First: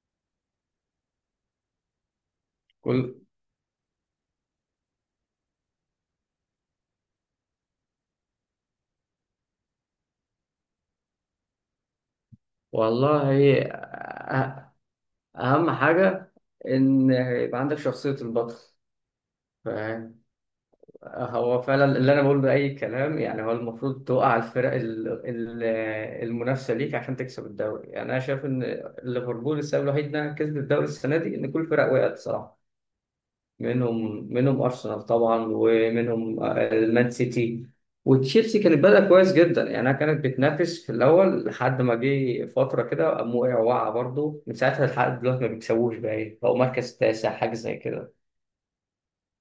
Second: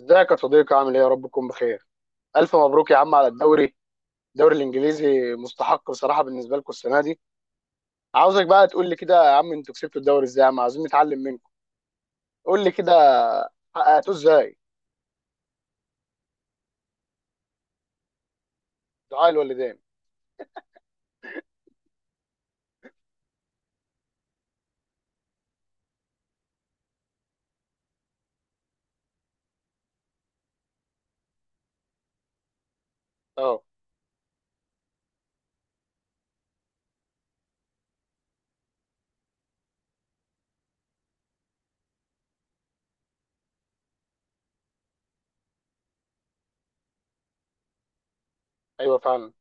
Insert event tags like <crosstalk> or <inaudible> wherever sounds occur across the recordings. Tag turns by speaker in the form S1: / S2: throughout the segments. S1: ازيك يا صديقي؟ عامل ايه؟ يا رب تكون بخير. الف مبروك يا عم
S2: كل.
S1: على الدوري. الدوري الانجليزي مستحق بصراحه بالنسبه لكم السنه دي. عاوزك بقى تقول لي كده يا عم، انتوا كسبتوا الدوري ازاي يا عم؟ عاوزين نتعلم منكم. قول لي كده،
S2: والله
S1: حققتوه ازاي؟
S2: أه- أهم حاجة إن يبقى عندك شخصية البطل.
S1: دعاء الوالدين.
S2: فاهم، هو فعلا اللي أنا بقوله ده أي كلام، يعني هو المفروض توقع الفرق المنافسة ليك عشان تكسب الدوري. يعني أنا شايف إن ليفربول السبب الوحيد إنها كسبت الدوري السنة دي إن كل الفرق وقعت صراحة.
S1: اه،
S2: منهم ارسنال طبعا، ومنهم المان سيتي وتشيلسي. كانت بدأ كويس جدا، يعني كانت بتنافس في الاول لحد ما جه فتره كده قام وقع برضه. من ساعتها لحد دلوقتي ما بيكسبوش، بقى إيه، بقوا مركز تاسع حاجه زي كده.
S1: ايوه فعلا.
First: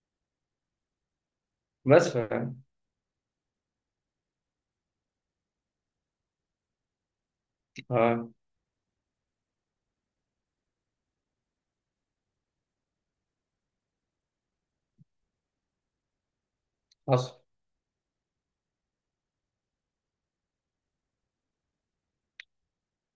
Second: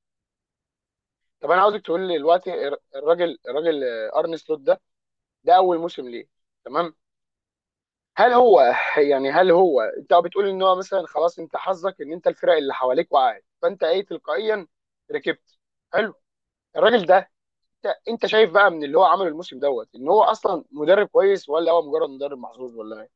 S1: طب انا عاوزك تقول
S2: بس
S1: لي
S2: ف-
S1: دلوقتي الراجل ارني سلوت ده، ده اول موسم ليه. تمام.
S2: آه،
S1: هل هو <laughs> يعني هل هو؟ انت بتقول ان هو مثلا خلاص، انت حظك ان انت الفرق اللي حواليك وقعت فانت ايه؟ تلقائيا ركبت. حلو. الراجل ده،
S2: حصل.
S1: انت شايف بقى من اللي هو عمله الموسم دوت ان هو اصلا مدرب كويس، ولا هو مجرد مدرب محظوظ ولا ايه؟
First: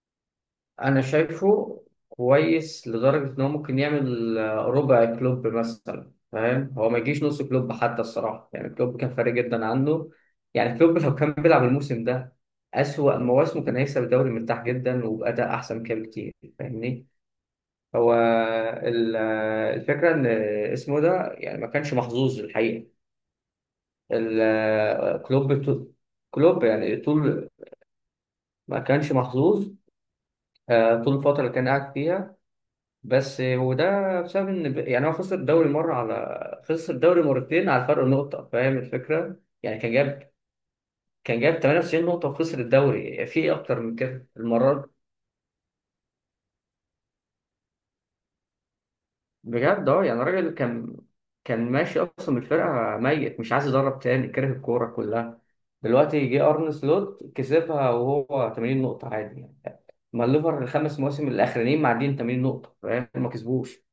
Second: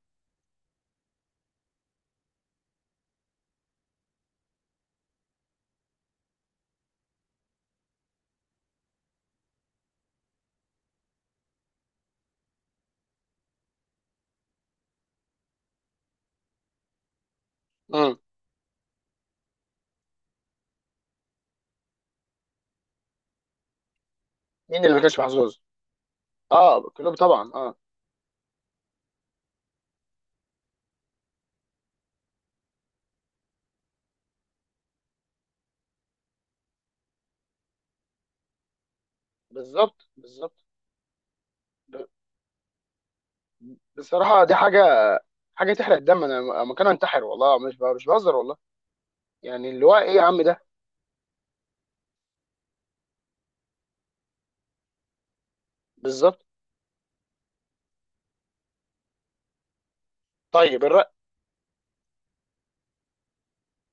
S2: انا شايفه كويس لدرجه ان هو ممكن يعمل ربع كلوب مثلا، فاهم، هو ما يجيش نص كلوب حتى الصراحه. يعني كلوب كان فارق جدا عنه، يعني كلوب <laughs> لو كان بيلعب الموسم ده اسوأ مواسمه كان هيكسب الدوري مرتاح جدا وبأداء احسن كده بكتير، فاهمني. هو
S1: امم.
S2: الفكره ان اسمه ده يعني ما كانش محظوظ الحقيقه. ال-
S1: مين اللي ما
S2: آه،
S1: كانش محظوظ؟
S2: كلوب طول- كلوب
S1: اه،
S2: يعني
S1: كلوب
S2: طول
S1: طبعا اه.
S2: ما كانش محظوظ، طول الفتره اللي كان قاعد فيها. بس وده بسبب ان يعني هو خسر الدوري مره، على خسر الدوري مرتين على فرق نقطه، فاهم الفكره. يعني
S1: بالظبط بالظبط.
S2: كان جاب
S1: ب-
S2: 98 نقطه وخسر الدوري، في ايه اكتر من كده
S1: بصراحه دي
S2: المره دي.
S1: حاجه، حاجه تحرق الدم. انا مكان انتحر، والله مش مش بهزر والله. يعني
S2: بجد
S1: اللي هو
S2: اه،
S1: ايه
S2: يعني
S1: يا عم
S2: الراجل
S1: ده؟
S2: كان كان ماشي اصلا من الفرقه ميت مش عايز يدرب تاني كره الكوره كلها. دلوقتي
S1: بالظبط.
S2: جه ارن سلوت كسبها وهو 80 نقطه عادي يعني. ما الليفر
S1: طيب
S2: الخمس
S1: الرق،
S2: مواسم الاخرانيين معديين 80 نقطه، فاهم، ما كسبوش.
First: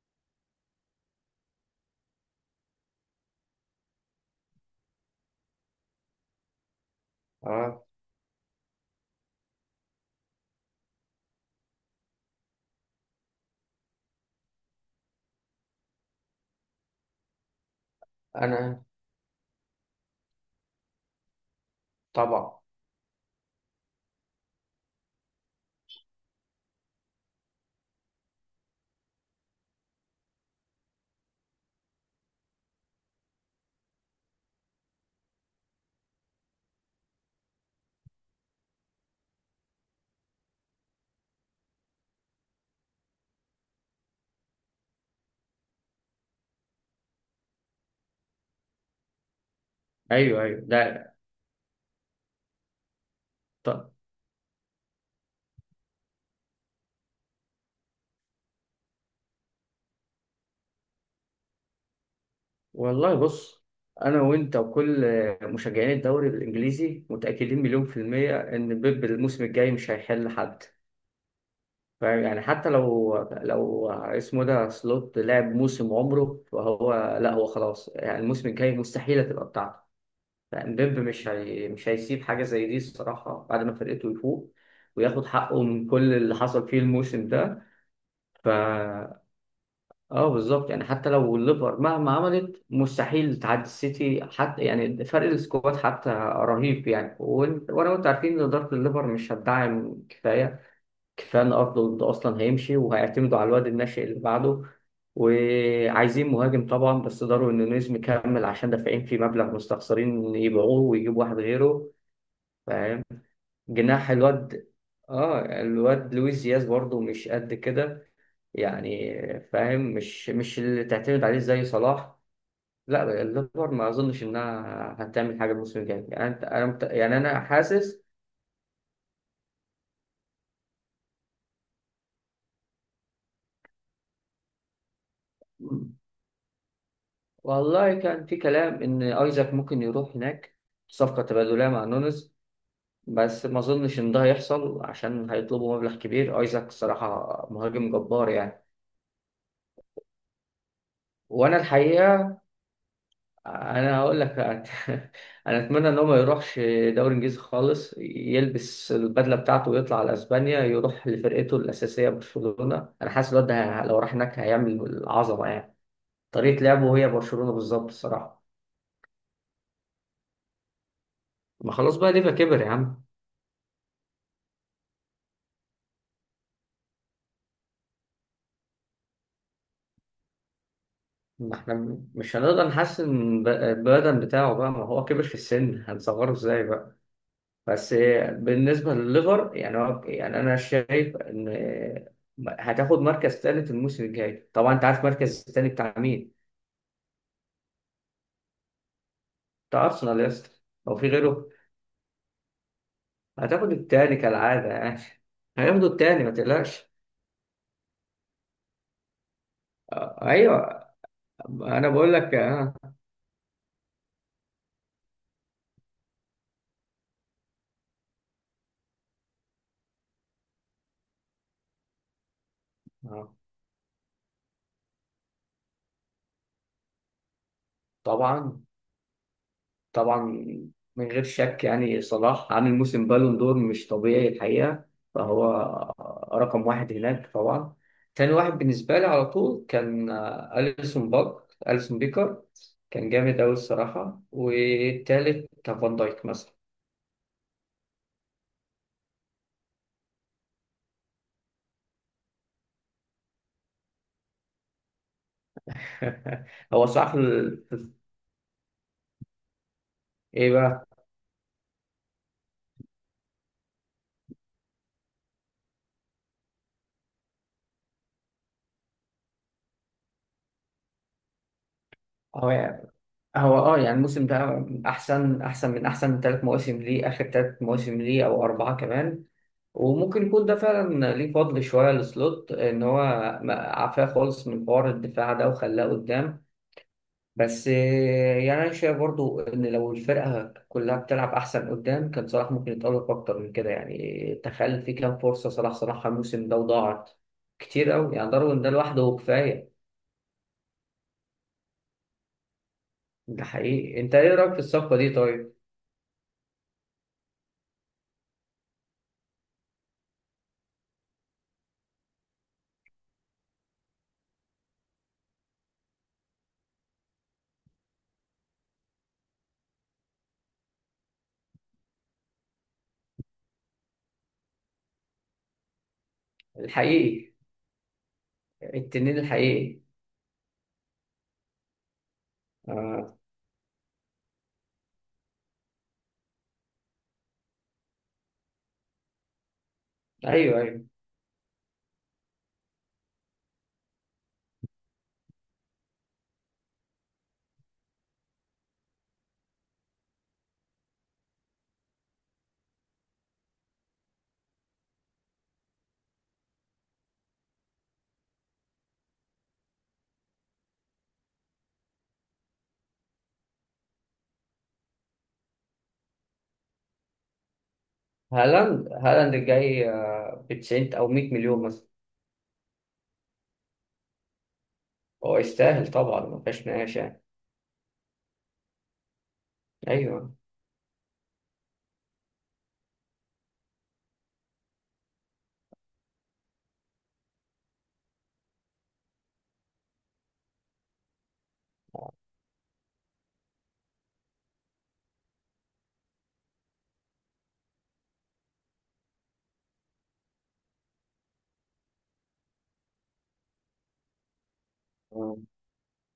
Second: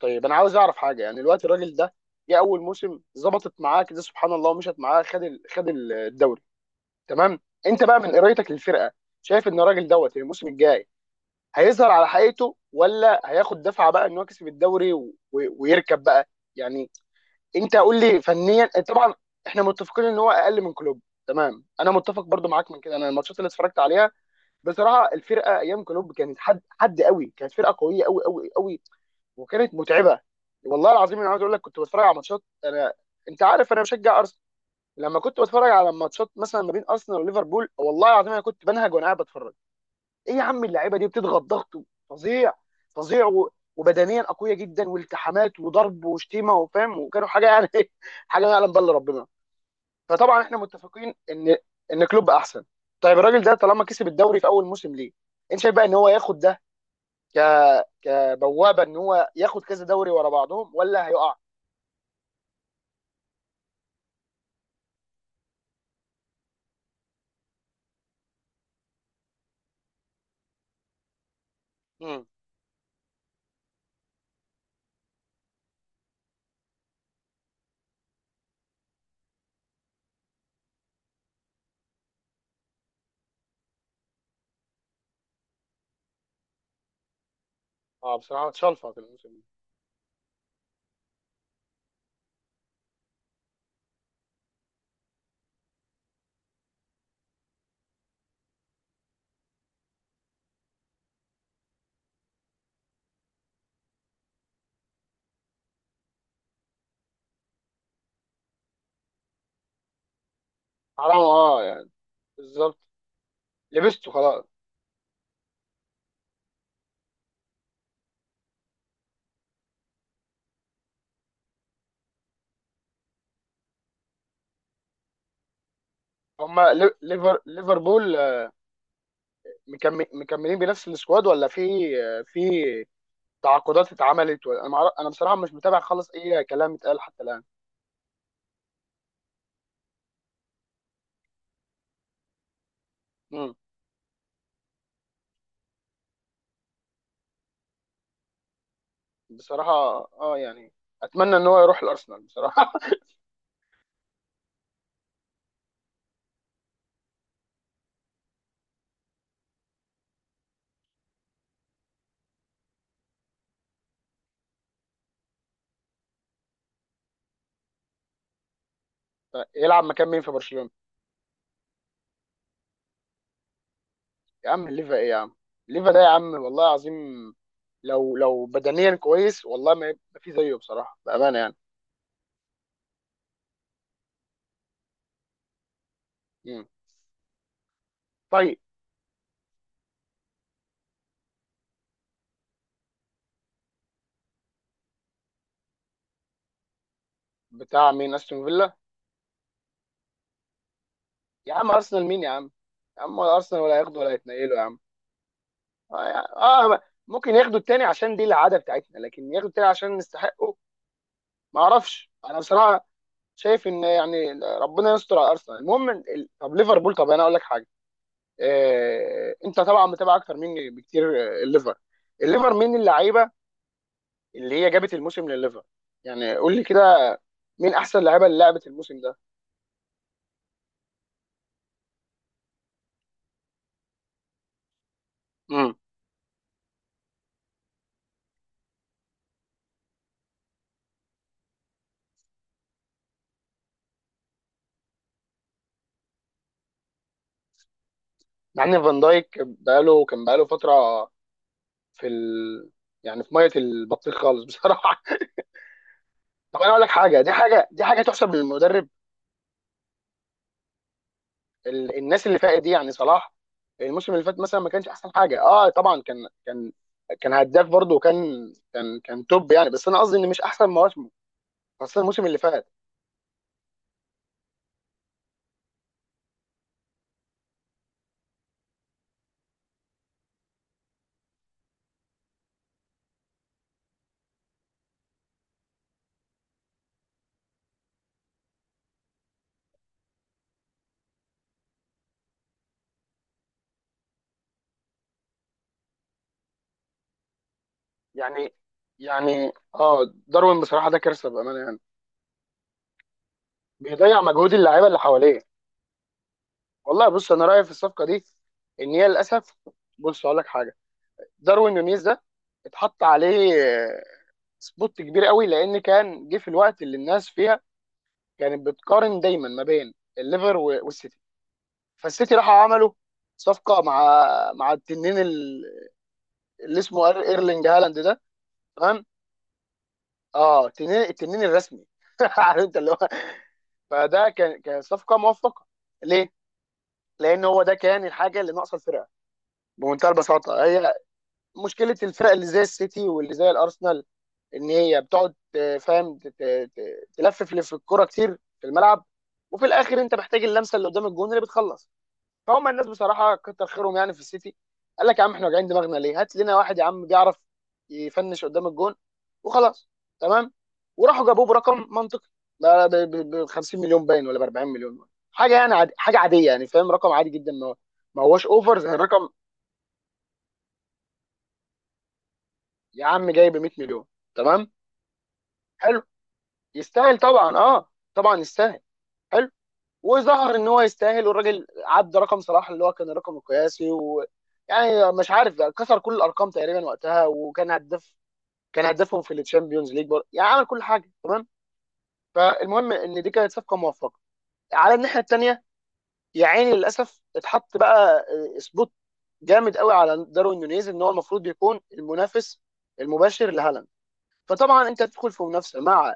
S1: طيب انا عاوز اعرف حاجه. يعني الوقت الراجل ده جه اول موسم، ظبطت معاه كده سبحان الله، ومشت معاه، خد الدوري. تمام. انت
S2: اه.
S1: بقى من قرايتك للفرقه، شايف ان الراجل دوت الموسم الجاي هيظهر على حقيقته، ولا هياخد دفعه بقى ان هو كسب الدوري ويركب بقى؟ يعني انت قول لي فنيا
S2: انا
S1: طبعا. احنا متفقين ان هو اقل من كلوب. تمام، انا متفق برضو
S2: طبعا.
S1: معاك من كده. انا الماتشات اللي اتفرجت عليها، بصراحه الفرقه ايام كلوب كانت حد قوي. كانت فرقه قويه قوي قوي قوي، وكانت متعبه. والله العظيم انا عاوز اقول لك، كنت بتفرج على ماتشات، انا انت عارف انا بشجع ارسنال، لما كنت بتفرج على ماتشات مثلا ما بين ارسنال وليفربول، والله العظيم انا كنت بنهج وانا قاعد بتفرج. ايه يا عم اللعيبه دي؟ بتضغط ضغط فظيع، فظيع وبدنيا اقوياء جدا، والتحامات وضرب وشتيمه وفاهم، وكانوا حاجه يعني <laughs> حاجه يعلم بالله ربنا. فطبعا
S2: ايوه،
S1: احنا
S2: ايوه. ده
S1: متفقين ان كلوب احسن. طيب الراجل ده طالما كسب الدوري في اول موسم ليه، انت شايف بقى ان هو ياخد ده ك كبوابه ان هو ياخد كذا دوري ورا بعضهم، ولا هيقع؟
S2: والله. بص، انا وانت وكل مشجعين الدوري الانجليزي متاكدين مليون في الميه ان بيب الموسم الجاي مش هيحل حد. فاهم،
S1: امم.
S2: يعني حتى لو لو اسمه ده سلوت لعب موسم عمره فهو، لا هو خلاص يعني الموسم الجاي مستحيل هتبقى بتاعته. فاهم بيب مش هيسيب حاجه زي دي الصراحه بعد ما فرقته يفوق وياخد حقه من كل اللي حصل فيه الموسم ده.
S1: اه بصراحه
S2: ف
S1: اتشلفط الموسم ده.
S2: اه بالظبط، يعني حتى لو الليفر مهما عملت مستحيل تعدي السيتي حتى، يعني فرق السكواد حتى رهيب يعني. وانا وانت عارفين ان اداره الليفر مش هتدعم كفايه ان ارنولد اصلا هيمشي وهيعتمدوا على الواد الناشئ اللي بعده. وعايزين مهاجم طبعا بس ضروري ان نونيز مكمل عشان دافعين فيه مبلغ مستخسرين يبيعوه
S1: حرام
S2: ويجيبوا واحد
S1: اه
S2: غيره.
S1: يعني. بالظبط.
S2: فاهم. جناح
S1: لبسته خلاص.
S2: الواد. اه الواد لويس دياز برضه مش قد كده يعني، فاهم، مش مش اللي تعتمد عليه زي صلاح. لا الليفر ما اظنش انها هتعمل حاجه الموسم الجاي، يعني
S1: هما
S2: يعني
S1: ليفر
S2: انا حاسس.
S1: ليفربول مكملين بنفس السكواد، ولا في في تعاقدات اتعملت؟ ولا انا انا بصراحه مش متابع خالص اي كلام اتقال حتى الان.
S2: والله كان في كلام ان ايزاك ممكن يروح هناك صفقه تبادليه مع نونز، بس
S1: امم.
S2: ما اظنش ان ده هيحصل عشان هيطلبوا مبلغ كبير. ايزاك الصراحه مهاجم جبار يعني.
S1: بصراحه اه يعني اتمنى ان
S2: وانا
S1: هو يروح الارسنال
S2: الحقيقه،
S1: بصراحه.
S2: انا هقول لك <laughs> انا اتمنى ان هو ما يروحش دوري انجليزي خالص، يلبس البدله بتاعته ويطلع على اسبانيا يروح لفرقته الاساسيه برشلونه. انا حاسس الواد ده لو راح هناك هيعمل عظمه يعني. طريقه لعبه هي برشلونه بالظبط الصراحه.
S1: <laughs> يلعب مكان مين في برشلونه؟
S2: ما خلاص بقى، ليفا كبر يا عم.
S1: يا عم ليفا ايه يا عم؟ ليفا ده يا عم والله العظيم، لو بدنيا كويس، والله ما ما في زيه بصراحه بامانه يعني.
S2: ما احنا مش هنقدر نحسن البدن بتاعه بقى، ما هو كبر في السن هنصغره ازاي
S1: امم.
S2: بقى. بس،
S1: طيب.
S2: بالنسبة لليفر يعني هو، يعني أنا شايف إن هتاخد مركز تالت الموسم الجاي. طبعا أنت عارف مركز التاني بتاع مين؟
S1: بتاع مين؟ استون فيلا؟
S2: بتاع أرسنال يا اسطى. هو في غيره؟
S1: يا عم ارسنال مين يا عم؟ يا عم ولا ارسنال
S2: هتاخد
S1: ولا هياخده ولا
S2: التاني
S1: هيتنقله يا
S2: كالعادة
S1: عم.
S2: يعني، هياخدوا
S1: اه.
S2: التاني ما
S1: آه،
S2: تقلقش.
S1: ممكن ياخدوا التاني عشان دي العاده بتاعتنا، لكن ياخدوا التاني عشان نستحقه.
S2: أيوه،
S1: ما
S2: أنا
S1: اعرفش
S2: بقول لك
S1: انا
S2: آه.
S1: بصراحه. شايف ان يعني ربنا يستر على ارسنال. المهم طب ليفربول، طب انا اقول لك حاجه. آه انت طبعا متابع اكتر مني بكتير. الليفر، الليفر مين اللعيبه
S2: آه.
S1: اللي هي جابت الموسم لليفر؟ يعني قول لي كده، مين احسن لعيبه اللي
S2: طبعا،
S1: لعبت الموسم ده؟
S2: طبعا، من غير شك، يعني صلاح عامل موسم بالون دور مش طبيعي الحقيقة. فهو
S1: امم.
S2: رقم واحد هناك طبعا. تاني واحد بالنسبة لي على طول كان أليسون باك، أليسون بيكر. كان جامد أوي الصراحة، والتالت كان فان دايك مثلا.
S1: مع ان فان دايك كان بقاله فتره في ال... يعني في ميه البطيخ خالص بصراحه. طب انا
S2: <laughs>
S1: اقول
S2: هو
S1: لك
S2: صح
S1: حاجه، دي
S2: ال...
S1: حاجه دي حاجه تحسب للمدرب.
S2: إيه بقى؟
S1: الناس اللي فاتت دي، يعني صلاح الموسم اللي فات مثلا ما كانش احسن حاجه. اه طبعا كان كان هداف برضه، وكان كان كان توب يعني، بس انا قصدي ان مش احسن مواسمه، خاصه الموسم اللي فات.
S2: هو، هو اه يعني الموسم ده احسن من احسن ثلاث مواسم ليه، اخر ثلاث مواسم ليه او 4 كمان. وممكن يكون ده فعلا ليه فضل شويه لسلوت ان هو ما- عفاه خالص من حوار الدفاع ده وخلاه قدام. بس يعني انا شايف برضو ان لو الفرقه كلها بتلعب احسن قدام كان صلاح ممكن يتألق اكتر من كده، يعني تخيل في كام فرصه صلاح صلاحها الموسم ده وضاعت كتير قوي يعني، ضرب
S1: يعني
S2: ان ده لوحده
S1: يعني
S2: كفايه.
S1: اه، داروين بصراحه ده كارثه بامانه يعني،
S2: ده حقيقي. انت
S1: بيضيع
S2: ايه رايك
S1: مجهود
S2: في
S1: اللعيبه
S2: الصفقه
S1: اللي
S2: دي
S1: حواليه.
S2: طيب؟
S1: والله بص، انا رايي في الصفقه دي ان هي للاسف، بص اقول لك حاجه. داروين نونيز ده اتحط عليه سبوت كبير قوي، لان كان جه في الوقت اللي الناس فيها كانت بتقارن دايما ما بين الليفر والسيتي. فالسيتي راحوا عملوا صفقه مع مع التنين اللي اسمه
S2: الحقيقي.
S1: ايرلينج هالاند ده. تمام.
S2: التنين الحقيقي.
S1: اه التنين، الرسمي. <laughs> عارف انت اللي هو.
S2: آه.
S1: فده كان صفقه موفقه. ليه؟ لان هو ده كان الحاجه اللي ناقصه الفرقه بمنتهى
S2: ايوه،
S1: البساطه.
S2: ايوه.
S1: هي مشكله الفرق اللي زي السيتي واللي زي الارسنال ان هي بتقعد فاهم، تلفف لف الكوره كتير في الملعب، وفي الاخر انت محتاج اللمسه اللي قدام الجون اللي بتخلص. فهم الناس بصراحه كتر خيرهم يعني في السيتي، قال لك يا عم احنا واجعين دماغنا ليه، هات لنا واحد يا عم بيعرف يفنش قدام الجون وخلاص. تمام. وراحوا جابوه برقم منطقي، ب 50 مليون باين ولا ب 40 مليون حاجه يعني. عادي، حاجه عاديه يعني، فاهم؟ رقم عادي جدا، ما ما هوش اوفر زي
S2: هالاند،
S1: الرقم.
S2: هالاند الجاي ب 90 او 100 مليون مثلا.
S1: يا عم جاي ب 100 مليون. تمام.
S2: هو يستاهل
S1: حلو.
S2: طبعا ما فيهاش نقاش
S1: يستاهل
S2: يعني.
S1: طبعا، اه طبعا يستاهل. حلو.
S2: ايوه
S1: وظهر ان هو يستاهل، والراجل عدى رقم صلاح اللي هو كان الرقم القياسي يعني مش عارف، كسر كل الارقام تقريبا وقتها، وكان هداف، كان هدافهم في الشامبيونز ليج يعني عمل كل حاجه. تمام. فالمهم ان دي كانت صفقه موفقه. على الناحيه الثانيه، يا عيني للاسف اتحط بقى سبوت جامد قوي على داروين نونيز، ان هو المفروض يكون المنافس المباشر لهالاند. فطبعا انت تدخل
S2: آه.
S1: في منافسه مع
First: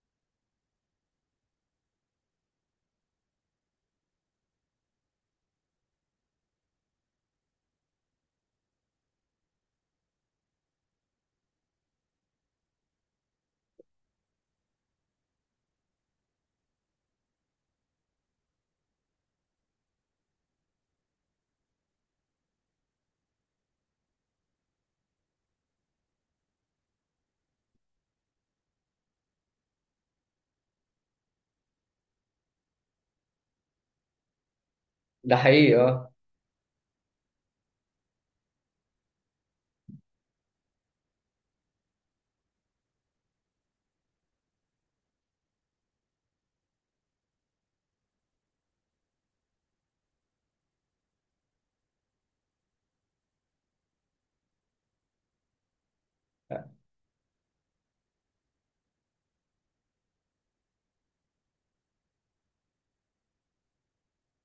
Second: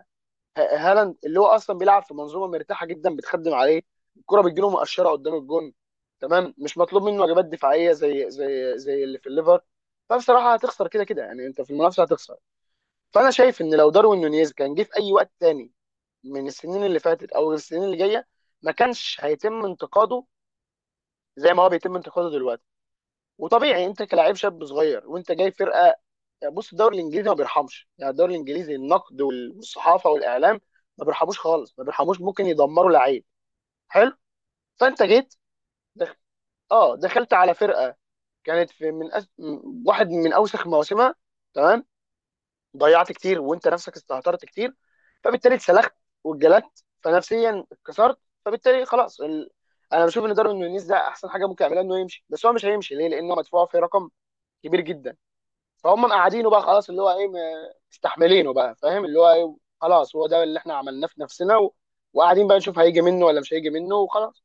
S1: هالاند، اللي هو اصلا بيلعب في منظومه مرتاحه جدا بتخدم عليه، الكره بتجيله مقشره قدام الجون. تمام. مش مطلوب منه واجبات دفاعيه زي زي اللي في الليفر. فبصراحه هتخسر كده كده يعني، انت في المنافسه هتخسر. فانا شايف ان لو داروين نونيز كان جه في اي وقت تاني، من السنين اللي فاتت او السنين اللي جايه، ما كانش هيتم انتقاده زي ما هو بيتم انتقاده دلوقتي. وطبيعي انت كلاعب شاب صغير، وانت جاي فرقه. يعني بص، الدوري الانجليزي ما بيرحمش يعني. الدوري الانجليزي النقد والصحافه والاعلام ما بيرحموش خالص، ما بيرحموش. ممكن يدمروا لعيب. حلو. فانت جيت،
S2: ده حقيقي اه.
S1: دخ... اه دخلت على فرقه كانت في من واحد من اوسخ مواسمها. تمام. ضيعت كتير، وانت نفسك استهترت كتير، فبالتالي اتسلخت واتجلدت، فنفسيا اتكسرت. فبالتالي خلاص انا بشوف ان داروين نونيز ده احسن حاجه ممكن يعملها انه يمشي. بس هو مش هيمشي ليه؟ لانه مدفوع في رقم كبير جدا. فهم مقعدينه بقى خلاص، اللي هو ايه، مستحملينه بقى، فاهم اللي هو ايه؟ خلاص هو ده اللي احنا عملناه في نفسنا، وقاعدين بقى نشوف هيجي منه ولا مش هيجي منه وخلاص.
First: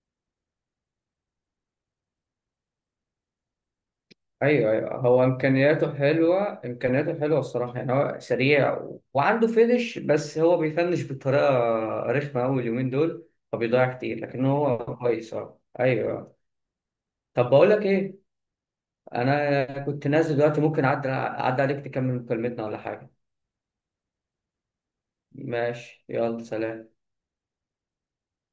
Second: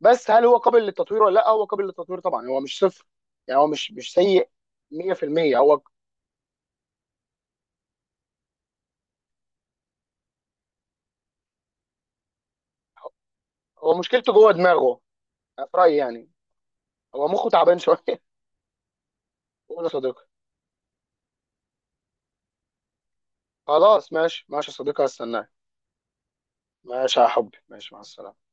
S1: بس هل هو قابل للتطوير ولا لا؟ هو قابل للتطوير طبعا، هو مش صفر يعني. هو مش سيء
S2: ايوه، ايوه. هو
S1: 100%. هو
S2: امكانياته حلوه، امكانياته حلوه الصراحه، يعني هو سريع و... وعنده فينش، بس هو بيفنش بطريقه رخمه قوي اليومين دول، فبيضيع كتير،
S1: مشكلته
S2: لكن
S1: جوه
S2: هو
S1: دماغه،
S2: كويس اه
S1: في رأيي
S2: ايوه
S1: يعني.
S2: آه.
S1: هو مخه
S2: طب بقول
S1: تعبان
S2: لك
S1: شويه
S2: ايه،
S1: <laughs>
S2: انا
S1: قول يا
S2: كنت
S1: صديقي.
S2: نازل دلوقتي، ممكن اعدي عليك تكمل مكالمتنا ولا حاجه؟
S1: خلاص ماشي، ماشي يا صديقي هستناك.
S2: ماشي، يلا، سلام.
S1: ماشي يا حبي، ماشي مع السلامه.